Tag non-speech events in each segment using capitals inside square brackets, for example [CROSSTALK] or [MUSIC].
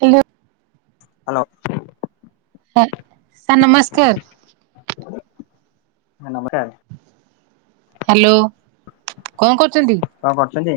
Hello. Hello. Sir sir ନମସ୍କାର। [UNINTELLIGIBLE] ନମକାର hello କଣ କରୁଚନ୍ତି? କଣ କରୁଚନ୍ତି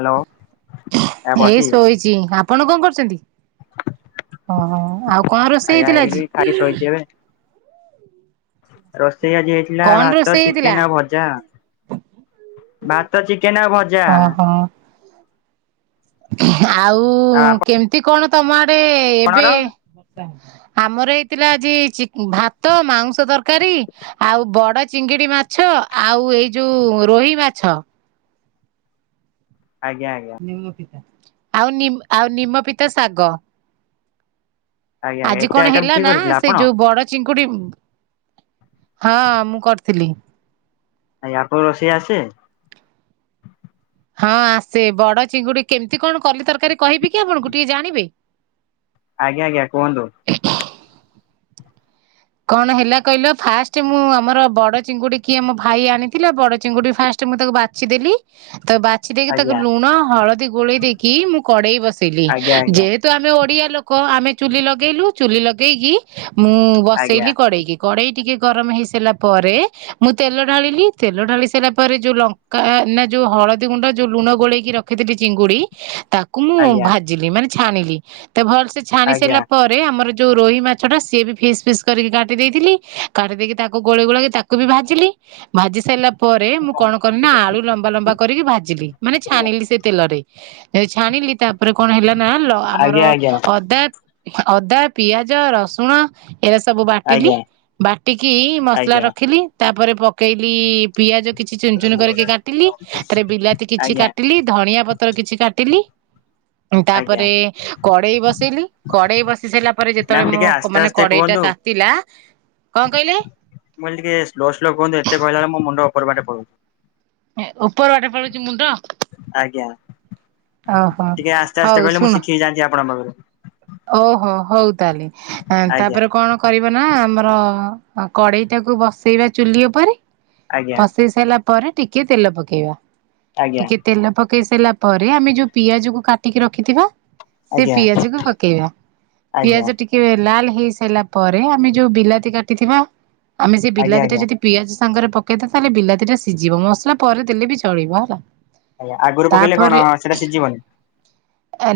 ହାଲୋ ଏଇ ଶୋଇଚି ଆପଣ କଣ କରୁଚନ୍ତି ଓହ ଆଉ କଣ ରୋଷେଇ ଆଜ୍ଞା ହେଇଥିଲା ଏଇ ବି ଆଜି? ଖାଇକି ଶୋଇଛି ଏବେ। ରୋଷେଇ ଆଜି ହେଇଥିଲା କଣ ଭାତ ରୋଷେଇ ହେଇଥିଲା? ଚିକେନ ଆଉ ଭ ଜା ଭାତ ଚିକେନ ଆଉ ଭ ଅହ ଆଉ କେମିତି କଣ ତମ ଆଡେ ଆପଣର ଏବେ ଆମର ଏଇଥିଲା ଆଜି ଚି ଭାତ ମାଉଁସ ତରକାରୀ। ଆଉ ବଡ ଚିଙ୍ଗିଡି ମାଛ ଆଉ ଏଇ ଯୋଉ ରୋହି ମାଛ। ଆଜ୍ଞା ଆଜ୍ଞା। ଆଉ ନିମ୍ ଆଉ ନିମପିତା ଶାଗ। ଆଜ୍ଞା ଆଜି ଏତେ କଣ ଆଇଟମ ହେଲା କିଏ ନା କରିଥିଲେ ସେ ଆପଣ? ଯୋଉ ବଡ ଚିଙ୍କୁଡି ହଁ ମୁଁ କରିଥିଲି। ଆଜ୍ଞା ଆପଣ ରୋଷେଇ ଆସେ? ହଁ ଆସେ ବଡ ଚିଙ୍ଗୁଡି କେମିତି କଣ କଲି ତରକାରୀ କହିବି କି ଆପଣଙ୍କୁ ଟିକେ ଜାଣିବେ? ଆଜ୍ଞା ଆଜ୍ଞା କୁହନ୍ତୁ। କଣ ହେଲା କହିଲ ଫାଷ୍ଟେ ମୁଁ ଆମର ବଡ ଚିଙ୍ଗୁଡି କି ଆମ ଭାଇ ଆଣିଥିଲେ ବଡ ଚିଙ୍ଗୁଡି ଫାଷ୍ଟେ ମୁଁ ତାକୁ ବା ବାଛି ଦେଲି ତ ବା ଛି ଦେଇକି ତାକୁ ଆଜ୍ଞା ଲୁଣ ହଳଦୀ ଗୋଳେଇ ଦେଇକି ମୁଁ କଡେଇ ବସେଇଲି ଆଜ୍ଞା ଆଜ୍ଞା ଯେ ତ ଆମେ ଓଡିଆ ଲୋକ ଆମେ ଚୁଲି ଲଗେଇଲୁ ଚୁଲି ଲଗେଇକି ମୁଁ ଆଜ୍ଞା ବସେଇଲି କଡେଇକି କଡେଇ ଟିକେ ଗରମ ହେଇସାରିଲା ପରେ ମୁଁ ତେଲ ଢାଳିଲି ତେଲ ଢାଳି ସାରିଲା ପରେ ଯୋଉ ଲଙ୍କା ନା ଯୋଉ ହଳଦୀ ଗୁଣ୍ଡ ଯୋଉ ଲୁଣ ଗୋଳେଇକି ରଖିଥିଲି ଚିଙ୍ଗୁଡି ତାକୁ ମୁଁ ଆଜ୍ଞା ଭାଜିଲି ମାନେ ଛାଣିଲି ତ ଭଲ ସେେ ଛାଣି ଆଜ୍ଞା ସାରିଲା ପରେ ଆମର ଯୋଉ ରୋହି ମାଛଟା ସିଏ ବି ଫିସ୍ ଫିସ୍ କରିକି କାଟି ଦେଇଥିଲି କାଟି ଦେଇକି ତାକୁ ଗୋଳ ଗୋଳଇ କି ତାକୁ ବି ଭାଜିଲି ଭାଜି ସାରିଲା ପରେ ପରେ ମୁଁ କଣ କଲି ନା ଆଜ୍ଞା ଆଳୁ ଲମ୍ବା ଲମ୍ବା କରିକି ଭାଜିଲି ମାନେ ଛାଣିଲି ସେ ତେଲରେ ଯଦି ଛାଣିଲି ତା ଉପରେ କଣ ହେଲା ନା ଆଜ୍ଞା ଆମର ଆଜ୍ଞା ଅଦା ଅଦା ପିଆଜ ରସୁଣ ଏରେ ସବୁ ବାଟିଲି ଆଜ୍ଞା ବାଟିକି ମସଲା ରଖିଲି ତାପରେ ପକେଇଲି ପିଆଜ କିଛି ଚୁନ ଚୁନ କରିକି କାଟିଲି ତାରେ ବିଲାତି କିଛି ଆଜ୍ଞା କାଟିଲି ଧଣିଆ ପତ୍ର ର କିଛି କାଟିଲି। ତାପରେ ଆଜ୍ଞା କଡେଇ ବସେଇଲି କଡେଇ ବସି ସାରିଲା ପରେ ମ୍ୟାମ ଯେତେବେଳେ ଟିକେ ମୁଁ ଆସ୍ତେ ମାନେ ଆସ୍ତେ କଡେଇଟା କୁହନ୍ତୁ ତାତିଲା କଣ କହିଲେ। ମୁଁ କହିଲି ଟିକେ ସ୍ଲୋ ସ୍ଲୋ କୁହନ୍ତୁ ଏତେ କହିଲ ବେଳକୁ ମୋ ମୁଣ୍ଡ ଉପର ବାଟେ ପଳାଉଛି। ଉପର ବାଟେ ପଳଉଛି ମୁଣ୍ଡ। ଆଜ୍ଞା ଓହୋ ଟିକେ ଆସ୍ତେ ହଉ ଆସ୍ତେ କହିଲେ ମୁଁ ଶୁଣ ଶିଖିକି ଯାଆନ୍ତି ଆପଣଙ୍କ ପାଖରୁ। ଓହୋ ହଉ ତାହେଲେ ଆଜ୍ଞା ତାପରେ କଣ କରିବ ନା ଆମର କଡେଇ ଟାକୁ ବସେଇବା ଚୁଲି ଉପରେ ଆଜ୍ଞା ବସେଇ ସାରିଲା ପରେ ଟିକେ ତେଲ ପକେଇବା ଆଜ୍ଞା ଟିକେ ତେଲ ପକେଇ ସାରିଲା ପରେ ଆମେ ଯୋଉ ପିଆଜକୁ କାଟିକି ରଖିଥିବା। ସେ ଆଜ୍ଞା ପିଆଜକୁ ପକେଇବା ଆଜ୍ଞା ଆଜ୍ଞା ପିଆଜ ଟିକେ ଲାଲ ହେଇ ସାରିଲା ପରେ ଆମେ ଯୋଉ ବିଲାତି କାଟିଥିବା ଆମେ ସେ ବିଲାତି ଟା ଆଜ୍ଞା ଯଦି ପିଆଜ ସାଙ୍ଗରେ ପକେଇଦବା ତାହେଲେ ବିଲାତି ଟା ସିଝିବ ମସଲା ପରେ ଦେଲେ ବି ଚଳିବ ହେଲା। ଆଜ୍ଞା ଆଗରୁ ପକେଇଲେ ତାପରେ କଣ ସେଟା ସିଝିବନି।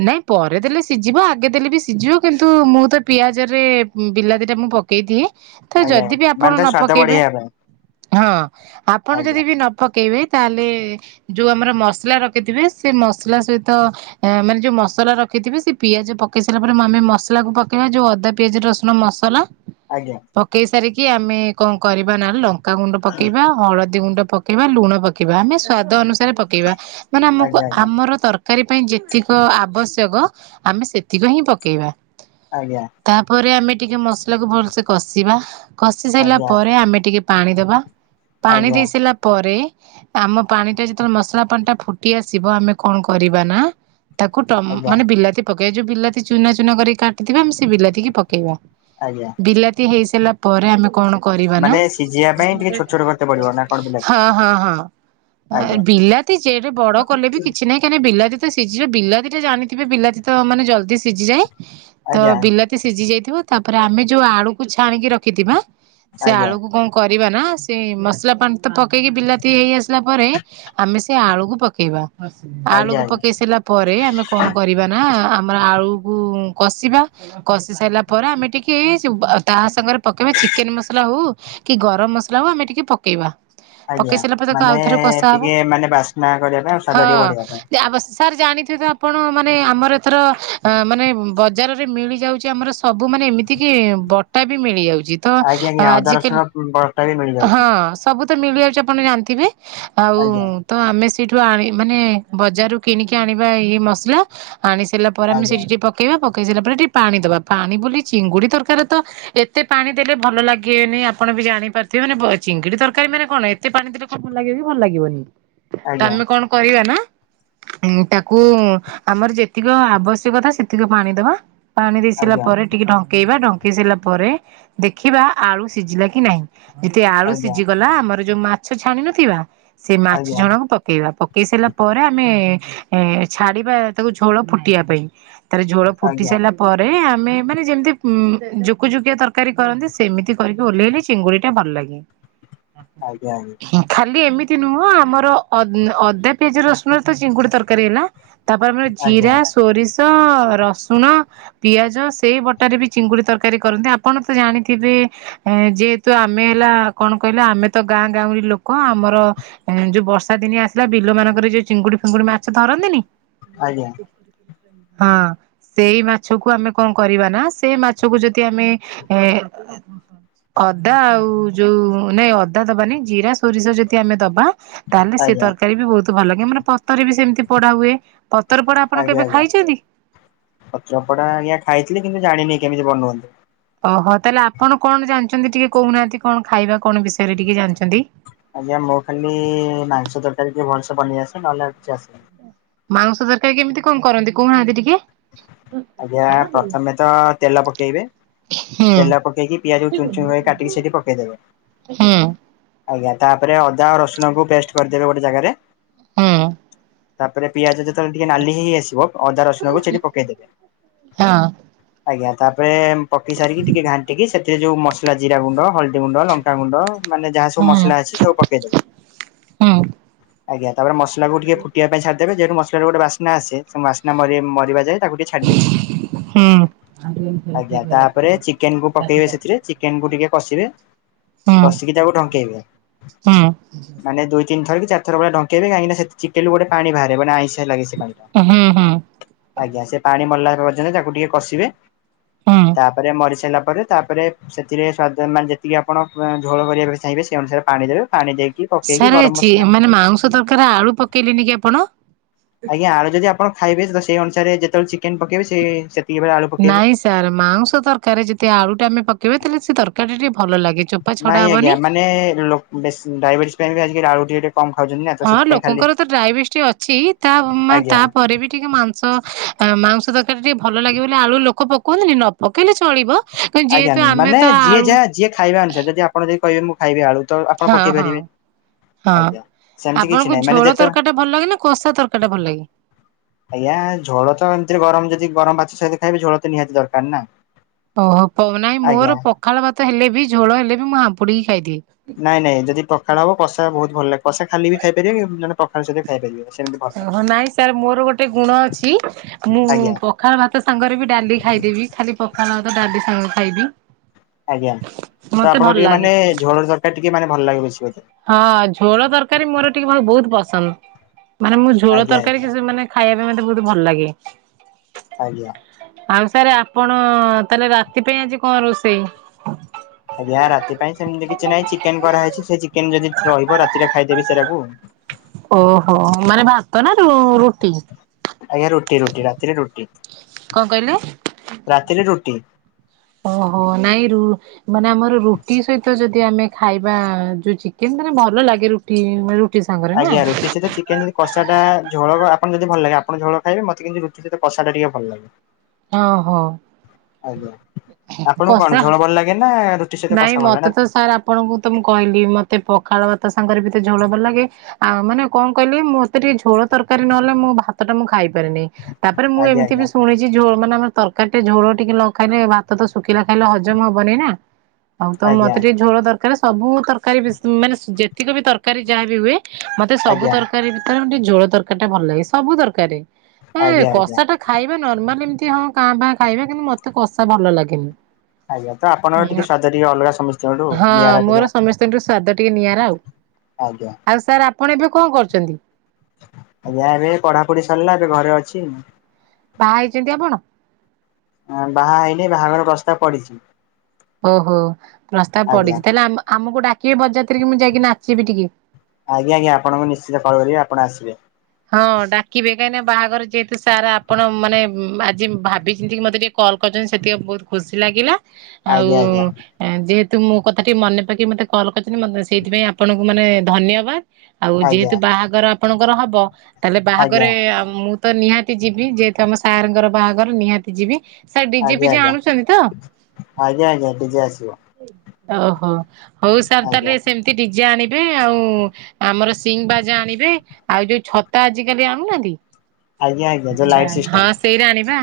ନାଇଁ ପରେ ଦେଲେ ସିଝିବ ଆଗେ ଦେଲେ ବି ସିଝିବ କିନ୍ତୁ ମୁଁ ତ ପିଆଜରେ ବିଲାତି ଟା ମୁଁ ପକେଇ ଦିଏ ତ ଆଜ୍ଞା ଯଦି ବି ଆପଣ ମାନେ ତା ନ ସ୍ଵାଦ ପକେଇବେ ବଢେଇବା ପାଇଁ ହଁ ଆପଣ ଯଦି ଆଜ୍ଞା ବି ନ ପକେଇବେ ତାହେଲେ ଯୋଉ ଆମର ମସଲା ରଖିଥିବେ ସେ ମସଲା ସହିତ ମାନେ ଯୋଉ ମସଲା ରଖିଥିବେ ସେ ପିଆଜ ପକେଇ ସାରିଲା ପରେ ମୁ ଆମେ ମସଲାକୁ ପକେଇବା ଯୋଉ ଅଦା ପିଆଜ ରସୁଣ ମସଲା କଲା ଆଜ୍ଞା। ପକେଇ ସାରିକି ଆମେ କଣ କରିବା ନାଲେ ଲଙ୍କାଗୁଣ୍ଡ ପକେଇବା ଆଉ ହଳଦୀ ଗୁଣ୍ଡ ପକେଇବା ଲୁଣ ପକେଇବା ଆମେ ସ୍ଵାଦ ଅନୁସାରେ ପକେଇବା ମାନେ ଆମକୁ ଆଜ୍ଞା ଆମର ତରକାରୀ ତରକାରୀ ପାଇଁ ଯେତିକ ଆବଶ୍ୟକ ଆମେ ସେତିକି ହିଁ ପକେଇବା। ଆଜ୍ଞା। ତାପରେ ଆମେ ଟିକେ ମସଲା କୁ ଭଲସେ କଷିବା କଷି ସାରିଲା ଆଜ୍ଞା ପରେ ଆମେ ଟିକେ ପାଣି ଦବା ପାଣି ଆଜ୍ଞା ଆଜ୍ଞା ଦେଇ ସାରିଲା ପରେ ଆମ ପାଣି ଟା ଯେତେବେଳେ ମସଲା ପାଣି ଟା ଫୁଟି ଆସିବ ଆମେ କଣ କରିବା ନା ତାକୁ ଆଜ୍ଞା ମାନେ ବିଲାତି ପକେଇବା ଯୋଉ ବିଲାତି ଚୁନା ଚୁନା କରିକି କାଟିଥିବା ଆମେ ସେ ବିଲାତି କି ପକେଇବା। ଆଜ୍ଞା। ବିଲାତି ହେଇସାରିଲା ପରେ ଆମେ କଣ କରିବା ମାନେ ନା ସିଝିବା ପାଇଁ ଟିକେ ଛୋଟ ଛୋଟ କରିତେ ପଡିବ ନା କଣ [UNINTELLIGIBLE] ବିଲାତି ହଁ ହଁ ହଁ। ଆଜ୍ଞା ବିଲାତି ଯେଡେ ବଡ କଲେ ବି କିଛି ନାହିଁ। କାଲି ବିଲାତି ତ ସିଝୀଯିବ ବିଲାତି ଟା ଜାଣିଥିବେ ବିଲାତି ତ ମାନେ ଜଲ୍ଦି ସିଝିଯାଏ ତ ଆଜ୍ଞା ବିଲାତି। ତି ସିଝି ଯାଇଥିବ ତାପରେ ଆମେ ଯୋଉ ଆଳୁ କୁ ଛାଣିକି ରଖିଥିବା ସେ ଆଜ୍ଞା ଆଳୁ କୁ କଣ କରିବା ନା ସେ ମସଲା ପାଣି ତ ପକେଇକି ବିଲାତି ହେଇ ଆସିଲା ପରେ ଆମେ ସେ ଆଳୁ କୁ ପକେଇବା। ଆଳୁ ଆଜ୍ଞା କୁ ଆଜ୍ଞା ପକେଇ ସାରିଲା ପରେ ଆମେ କଣ କରିବା ନା ଆମର ଆଳୁ କୁ କଷିବା। କଷି ସାରିଲା ପରେ ଆମେ ଟିକେ ସେ-ଆ, ତା ସାଙ୍ଗରେ ପକେଇବା ଚିକେନ୍ ମସଲା ହଉ କି ଗରମ ମସଲା ହଉ ଆମେ ଟିକେ ପକେଇବା। ଆଜ୍ଞା ପକେଇ ସାରିଲା ପରେ ତାକୁ ମାନେ ଆଉଥର କଷା ହବ। ଟିକେ ମାନେ ବାସ୍ନା କରିବା ପାଇଁ ଆଉ ସ୍ଵାଦ ଟିକେ ହଁ ବଢେଇବା ପାଇଁ ଯେ ଆବସ୍ ସାର୍ ଜାଣିଥିବେ ତ ଆପଣ ମାନେ ଆମର ଏଥର ଅଁ, ମାନେ ଉଁ, ବଜାରରେ ମିଳିଯାଉଛି ଆମର ସବୁ ମାନେ ଏମିତି କି ବଟା ବି ମିଳି ଯାଉଛି ତ ଆଜିିକାଲି ହୁଁ, ବଟା ବି ମିଳି ହଁ ସବୁ ତ ମିଳି ଯାଉଛି ଆପଣ ଜାଣିଥିବେ। ଆଉ ଆଜ୍ଞା ତ ଆମେ ସେଇଠୁ ଆଣି ମାନେ ବଜାରୁ କିଣିକି ଆଣିବା ଇଏ ମସଲା। ଆଣି ସାରିଲା ପରେ ଆମେ ଆଜ୍ଞା ସେଇଠି ଟିକେ ପକେଇବା ପକେଇ ସାରିଲା ପରେ ଟିକେ ପାଣି ଦବା। ପାଣି ବୋଲି ଚିଙ୍ଗୁଡ଼ି ତରକାରୀ ରେ ତ ଏତେ ପାଣି ଦେଲେ ଭଲ ଲାଗେନି ଆ ପଣ ବି ଜାଣି ପାରୁଥିବେ ମାନେ ବ-ଚିଙ୍ଗିଡି ତରକାରୀ ମାନେ କଣ ଏତେ ପାଣି ଦେଲେ କଣ ଲାଗିବ କି ଭଲ ଲାଗିବନି। ତ ଆଜ୍ଞା ଆମେ କଣ କରିବା ନା ଆମେ ତାକୁ ଆମର ଯେତିକି ଆବଶ୍ୟକତା ସେତିକ ପାଣି ଦବା। ପାଣି ଦେଇ ସାରିଲା ଆଜ୍ଞା ପରେ ଟିକେ ଢଙ୍କେଇବା। ଢଙ୍କେଇ ସାରିଲା ପରେ ଦେଖିବା ଆଳୁ ସିଝିଲା କି ନାହିଁ। ଯଦି ଆଳୁ ଆଜ୍ଞା ସିଝିଗଲା ଆମର ଯୋଉ ମାଛ ଛାଣି ନଥିବା ସେ ମାଛ ଆଜ୍ଞା ଛଣା କୁ ପ କେଇବା ପକେଇ ସାରିଲା ପରେ ଆମେ ଏ ଏ, ଛାଡିବା ତାକୁ ଝୋଳ ଫୁଟିବା ପାଇଁ। ତାର ଝୋଳ ଫୁଟି ଆଜ୍ଞା ସାଇଲା ପରେ ଆମେ ମାନେ ଯେମିତି ଉଁ, ଜୁକୁଜୁକିଆ ତରକାରୀ କରନ୍ତି ସେମିତି କରିକି ଓହ୍ଲେଇଲେ ଚିଙ୍ଗୁଡିି ଟା ଭଲ ଲାଗେ। ଆଜ୍ଞା, ଆଜ୍ଞା। ଖାଲି ଏମିତି ନୁହଁ ଆମର ଅ, ଅଦା ପିଆଜ ରସୁଣରେ ତ ଚିଙ୍ଗୁଡି ତରକାରୀ ହେଲା। ତାପରେ ଆମର ଆଜ୍ଞା ଜିରା, ସୋରିଷ, ରସୁଣ ପିଆଜ ସେଇ ବଟାରେରେ ବି ଚିଙ୍ଗୁଡି ତରକାରୀ କରନ୍ତି। ଆପଣ ତ ଜାଣିଥିବେ ଏ, ଯେ ତ ଆମେ ହେଲା କଣ କହିଲେ ଆମେ ତ ଗାଁ ଗାଉଁଲି ଲୋକ ଆମର ଏଁ, ଯୋଉ ବର୍ଷା ଦିନିଆ ଆସିଲା ବିଲ ମାନଙ୍କରେ ଯେ ଚିଙ୍ଗୁଡି ଫିଙ୍ଗୁଡି ମାଛ ଧରନ୍ତିନି? ଆଜ୍ଞା ହଁ। ସେଇ ମାଛକୁ ଆମେ କଣ କରିବା ନା, ସେ ମାଛକୁ ଯଦି ଆମେ ଏ ଅ ଦା ଆଉ ଯୋଉ ନାଇଁ ଅଦା ଦବାନି। ଜିରା ସୋରିଷ ଯଦି ଆମେ ଦବା ତାହେଲେ ସେ ଆଜ୍ଞା ଆଜ୍ଞା ତରକାରୀ ବି ବହୁତ ଭଲ। କି ମାନେ ପତର ରେ ବି ସେମତି ସେ ପୋଡା ହୁଏ। ପତର ପୋଡା ଆପଣ କେବେ ଆଜ୍ଞା ଖାଇଛନ୍ତି? ପତ୍ରପୋଡା ଆଜ୍ଞା ଖଇଥିଲି କିନ୍ତୁ ଜାଣିନି କେମିତି ବନନ୍ତି। ଓହୋ, ତାହେଲେ ଆପଣ କଣ ଜାଣିଛନ୍ତି ଟିକେ କହୁନାହାନ୍ତି କଣ ଖାଇବା କଣ ବିଷୟରେ ଟିକେ ଜାଣିଛନ୍ତି? ଆଜ୍ଞା ମଁ ଖାଲି ମାଂସ ତରକାରୀ ଟିକେ ଭଲସେ ବନେଇ ଆସେ ନହେଲେ ଆଉ କିଛି ଆସେନି। ମାଂସ ତରକାରୀ କେମିତି କଣ କରନ୍ତି କହୁନାହାନ୍ତି ଟିକେ? ଆଜ୍ଞା ପ୍ରଥମେ ତ ତେଲ ପକେଇବେ। ହୁଁ ତେଲ ପକେଇକି ପିଆଜକୁ ଚୁନ ଚୁନ କରି କାଟିକି ସେଠି ପକେଇଦେବେ। ହଁ। ଆଜ୍ଞା ତାପରେ ଅଦା ରସୁଣ କୁ ପେଷ୍ଟ କରିଦେବେ ଗୋଟେ ଜାଗାରେ। ହୁଁ ତାପରେ ପିଆଜ ଯେତେବେଳେ ଟିକେ ନାଲି ହେଇ ଆସିବ ଅଦା ରସୁଣକୁ ସେଠି ପକେଇଦେବେ। ହଁ। ଆଜ୍ଞା ତାପରେ ପକେଇ ସାରିକି ଟିକେ ଘାଣ୍ଟିକି ସେଥିରେ ଯୋଉ ମସଲା ଜିରା ଗୁଣ୍ଡ, ହଳଦୀ ଗୁଣ୍ଡ, ଲଙ୍କ ଲଙ୍କା ଗୁଣ୍ଡ ମାନେ ଯାହା ସବୁ ହୁଁ ମସଲା ଅଛି ସବୁ ପକେଇ ଦେବେ। ହୁଁ ଆଜ୍ଞ ତାରେ ମସଲାକୁ ଟିକେ ଫୁଟିବା ପାଇଁ ଛାଡିଦେବେ ଯାହେତୁ ମସଲା ର ଗୋଟେ ବା ସ୍ନା ସେ ମରି ମରିବା ଯାଏ ତାକୁ ଟିକେ ହୁଁ ଛାଡିଦେବେ। [UNINTELLIGIBLE] ଆଜ୍ଞା ତାପରେ ଚିକେନ କୁ ପକେଇବେ ସେଥିରେ ଚିକେନ କୁ ଟିକେ କଷିବେ। ବସିକି ତାକୁ ଡ଼ଙ୍କେଇବେ ହୁଁ ମାନେ ଦୁଇ। ତିନିଥର କି ଚାରିଥର ଭଳିଆ ଡଙ୍କେଇବେ କାହିଁକି ନାଁ ସେ ଚିକେନ ଗୋଟେ ପାଣି ବାହାରେ ମାନେ ଆଇଁସିଆ ଲାଗେ ସେ ପାଣି ଟା। ହୁଁ ହୁଁ ଆଜ୍ଞା ସେ ପାଣି ମରିଲା ପର୍ଯ୍ୟନ୍ତ ତାକୁ ଟିକେ କଷିବେ ହୁଁ ତାପରେ ମରି ସାରିଲା ପରେ। ତାପରେ ସେଥିରେ ସ୍ୱାଦ ମାନେ ଯେତିକି ଆପଣ ଝୋଳ କରିବା ଚାହିଁବେ ସେ ଅନୁସାରେ ପାଣି ଦେବେ ପାଣି ଦେଇକି ପକେଇକି ଗରମ ସାରେଜି ମସଲା ମାନେ ମାଉଂସ ତରକାରୀରେ ଆଳୁ ପକେଇଲେନି କି ଆପଣ। ଆଜ୍ଞା ଆଳୁ ଯଦି ଆପଣ ଖାଇବେ ତ ସେଇ ଅନୁସାରେ ଯେତେବେଳେ ଚିକେନ ପକେଇବେ ସେଇ ସେ ସେତିକି ବେଳେ ଆଳୁ ପକେଇବେ। ନାଇଁ ସାର ମାଉଁସ ତରକାରୀରେ ଯଦି ଆଳୁ ଟା ଆମେ ପକେଇବା ତାହେଲେ ସେ ତରକାରୀ ଟା ଟିକେ ଭଲ ଲାଗେ ଚପ। ନାଇଁ ଆଜ୍ଞା ମାନେ ଲୋକ୍ ବେଶ୍ ଡାଇବେଟିସ୍ ପାଇଁ ଆଳୁ ଟିକେ ଟିକେ କମ ଖାଉଛନ୍ତି ନା ତ ହଁ ସେଥିପାଇଁ ଖାଲି ଲୋକଙ୍କର ତ ଡାଇବେଟିସ୍ ଅଛି ତା ମାନ ଆଜ୍ଞା। ତାପରେ ବି ଟିକେ ମାଂସ। ମାଂସ ତରକାରି ଟା ଟିକେ ଭଲ ଲାଗିବ ବୋଲି ଆଳୁ ଲୋକ ପକନ୍ତିନି ନ ପକେଇଲେ ଚଳିବ। [UNINTELLIGIBLE] ଆଜ୍ଞା ଯେହେତୁ ଆମେ ମାନେ ତ ଯିଏ ଆଳୁ। ଯାହା ଯିଏ ଖାଇବା ଅନୁସାରେ ଯଦି ଆପଣ ଯଦି କହିବେ ମୁଁ ଖାଇବି ଆଳୁ ତ ଆପଣ ହଁ ପକେଇ ହଁ ପାରିବେ। ହଁ ଆଜ୍ଞା ସେମିତି କିଛି ଆପଣଙ୍କୁ ନାହିଁ ମାନେ ଝୋଳ ଯେତେ ତରକାରୀ ଟା ଭଲ ଲାଗେ ନା କଷା ତରକାରୀ ଟା ଭଲ ଲାଗେ? ଆଜ୍ଞା ଝୋଳ ତ ଏମିତିରେ ଗରମ ଯଦି ଗରମଭାତ ସହିତ ଖାଇବି ଝୋଳ ତ ନିହାତି ଦରକାର ନା। ଓହୋ ନାଇଁ ମୋର ଆଜ୍ଞା ପଖାଳ ଭାତ ହେଲେ ବି ଝୋଳ ହେଲେ ବି ମୁଁ ହାମ୍ପୁଡିକି ଖାଇଦିଏ। ନାଇଁ ନାଇଁ ଯଦି ପଖାଳ ହବ କଷା ବହୁତ ଭଲ ଲାଗେ କଷା ଖାଲି ବି ଖାଇପାରିବେ କିନ୍ତୁ [UNINTELLIGIBLE] ଓ ନାଇଁ ସାର ମୋର ଗୋଟେ ଗୁଣ ଅଛି ମୁଁ ଆଜ୍ଞା ପ ପଖାଳ ଭାତ ସାଙ୍ଗରେ ବି ଡାଲି ଖାଇଦେବି ଖାଲି ପଖାଳ ଭାତ ଡାଲି ସାଗ ଖାଇବି। ଆଜ୍ଞା ତ ମତେ ଭଲ ଆପଣଙ୍କୁ ଟିକେ ଲାଗେ ମାନେ ଝୋଳ ତରକାରୀ ଟିକେ ମାନେ ଭଲ ଲାଗେ ବେଶୀ ବୋଧେ। ହଁ ଝୋଳ ତରକାରୀ ମୋର ଟିକେ ବହୁତ ପସନ୍ଦ ମାନେ ମୁଁ ଝୋଳ ଆଜ୍ଞା ତରକାରୀ ଆଜ୍ଞା କି ମାନେ ଖାଇବା ପାଇଁ ମତେ ବହୁତ ଭଲ ଲାଗେ। ଆଜ୍ଞା। ଆଉ ସାର ଆପଣ ତାହେଲେ ରାତି ପାଇଁ ଆଜି କଣ ରୋଷେଇ? ଆଜ୍ଞା ରାତି ପାଇଁ ସେମିତି କିଛି ନାହିଁ ଚିକେନ କରାହେଇଛି ସେ ଚିକେନ ଯଦି ରହିବ ରାତିରେ ଖାଇଦେବି ସେଟାକୁ। ଓହୋ ମାନେ ଭାତ ନା ରୁ ରୁଟି? ଆଜ୍ଞା ରୁଟି ରୁଟି ରାତିରେ ରୁଟି। କଣ କହିଲେ? ରାତିରେ ରୁଟି। ଓହୋ ନାଇଁ ରୁ ମାନେ ଆମର ରୁଟି ସହିତ ଯଦି ଆମେ ଖାଇବା ଯୋଉ ଚିକେନ ତାହାଲେ ଭଲ ଲାଗେ ରୁଟି [UNINTELLIGIBLE] ନା ଆଜ୍ଞା ରୁଟି ସହିତ ଚିକେନ। କଷା ଟା ଝୋଳ ଆପଣ ଯଦି ଭଲ ଲାଗେ ଆପଣ ଝୋଳ ଖାଇବେ ମତେ କିନ୍ତୁ ରୁଟି ସହିତ କଷା ଟା ଟିକେ ଭଲ ଲାଗେ। ଓହୋଃ। ଆପଣଙ୍କୁ କଣ ଝୋଳ ଭଲ ଲାଗେ ନା ରୁଟି ସହିତ ନାଇଁ କଷା ଭଲ ମତେ ଲାଗେ ତ ନା। ସାର୍ ଆପଣଙ୍କୁ ତ ମୁଁ କହିଲି ମତେ ପଖାଳ ଭାତ ସାଙ୍ଗରେ ବି ତ ଝୋଳ ଭଲ ଲାଗେ। ଆଉ ମାନେ କଣ କହିଲି ମୋତେ ଟିକେ ଝୋଳ ତରକାରୀ ନହେଲେ ମୁଁ ଭାତ ଟା ମୁଁ ଖାଇପାରିନି। ତାପରେ ମୁଁ ଆଜ୍ଞା ଏମିତି ବି ଶୁଣିଛି। ଯଉ ଆମ ତରକାରୀ ଝୋଳ ଟିକେ ନ ଖାଇଲେ ଭାତ ତ ଶୁଖିଲା ଖାଇଲେ ହଜମ ହବନି ନା। ଆଉ ତ ଆଜ୍ଞା ଆଜ୍ଞା ମୋତେ ଟିକେ ଝୋଳ ଦରକାର ସବୁ ତରକାରୀ ମାନେ ଯେତିକ ବି ତରକାରୀ ଯାହାବି ହୁଏ। ମତେ ସବୁ ଆଜ୍ଞା ତରକାରୀ ଭିତରେ ଗୋଟେ ଝୋଳ ତରକାରୀ ଟା ଭଲ ଲାଗେ ସବୁ ତରକାରୀ ଏ ଆଜ୍ଞା ଆଜ୍ଞା। କଷା ଟା ଖାଇବା ନର୍ମାଲ ଏମିତି ହଁ କାଁ ଭାଁ ଖାଇବା କିନ୍ତୁ ମୋତେ କଷା ଭଲ ଲାଗେନି। ଆଜ୍ଞା ତ ଆପଣଙ୍କର ଟିକେ ସ୍ୱାଦ ଟିକେ ଅଲଗା ସମସ୍ତଙ୍କଠୁ ହଁ ନିଆରା ଟିକେ ମୋର ସମସ୍ତଙ୍କଠୁ ସ୍ଵାଦ ଟିକେ ନିଆରା ଆଉ। ଆଜ୍ଞା। ଆଉ ସାର୍ ଆପଣ ଏବେ କଣ କରୁଛନ୍ତି? ଆଜ୍ଞା ଏବେ ପଢ଼ା ପଢ଼ି ସରିଲା ଏବେ ଘରେ ଅଛି। ବାହା ହେଇଛନ୍ତି ଆପଣ? ବାହା ହେଇନି ବାହାଘର ପ୍ରସ୍ତାବ ପଡିଛି। ଓହୋ ପ୍ରସ୍ତାବ ଆଜ୍ଞା ପଡିଛି ତାହେଲେ ଆ ଆମକୁ ଡାକିବେ ବର ଯାତ୍ରୀରେ ମୁଁ ଯାଇକି ନାଚିବି ଟିକେ। ଆଜ୍ଞା ଆଜ୍ଞା ଆପଣଙ୍କୁ ନିଶ୍ଚିତ କଲ୍ କରିବି ଆପଣ ଆସିବେ। ହଁ ଡାକିବେ କାହିଁକି ନା ବାହାଘର ଯେହେତୁ ସାରା ଆପଣ ମାନେ ଆଜି ଭାବି ଚିନ୍ତିକି ମତେ ଟିକେ କଲ୍ କରିଛନ୍ତି ସେତିକି ବହୁତ ଖୁସି ଲାଗିଲା। ଆଉ ଆଜ୍ଞା ଆଜ୍ଞା ଯେହେତୁ ମୋ କଥା ଟିକେ ମନେ ପକେଇକି ମତେ କଲ୍ କରିଛନ୍ତି ମତେ ସେଇଥିପାଇଁ ଆପଣଙ୍କୁ ମାନେ ଧନ୍ୟବାଦ। ଆଉ ଆଜ୍ଞା। ଯେହେତୁ ବାହାଘର ଆପଣଙ୍କର ହବ ତାହେଲେ ଆଜ୍ଞା ଆଜ୍ଞା ବାହାଘରେ ମୁଁ ତ ନିହାତି ଯିବି ଯେହେତୁ ଆମ ସାର୍‌ ଙ୍କର ବାହାଘର ନିହାତି ଯିବି। ସେ ଡିଜେ ଫିଜେ ଆଜ୍ଞା ଆଣୁଛନ୍ତି ତ। ଆଜ୍ଞା ଆଜ୍ଞା ଡିଜେ ଆସିବ ଓହୋ ହୋଉ ସାର୍ ଆଜ୍ଞା ତାହେଲେ ସେମ୍ କି ଡିଜେ ଆଣିବେ ଆଉ ଆମର ସିଙ୍ଗ ବାଜା ଆଣିବେ। ଆଉ ଯୋଉ ଛ ଟା ଆଜିିକାଲି ଆଣୁନାହାନ୍ତି ଆଜ୍ଞା ଆଜ୍ଞା ଯୋଉ ଲାଇଟ୍ ସିଷ୍ଟମ ହଁ ସେଇରା ଆଣିବା।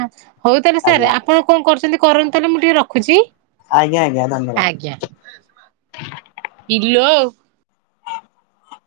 ହୋଉ ତାହେଲେ ସାର୍ ଆଜ୍ଞା ଆପଣ କଣ କରୁଛନ୍ତି କରନ୍ତୁ ତାହେଲେ ମୁଁ ଟିକେ ରଖୁଛି। ଆଜ୍ଞା ଆଜ୍ଞା ଧନ୍ୟବାଦ। କିଲୋ।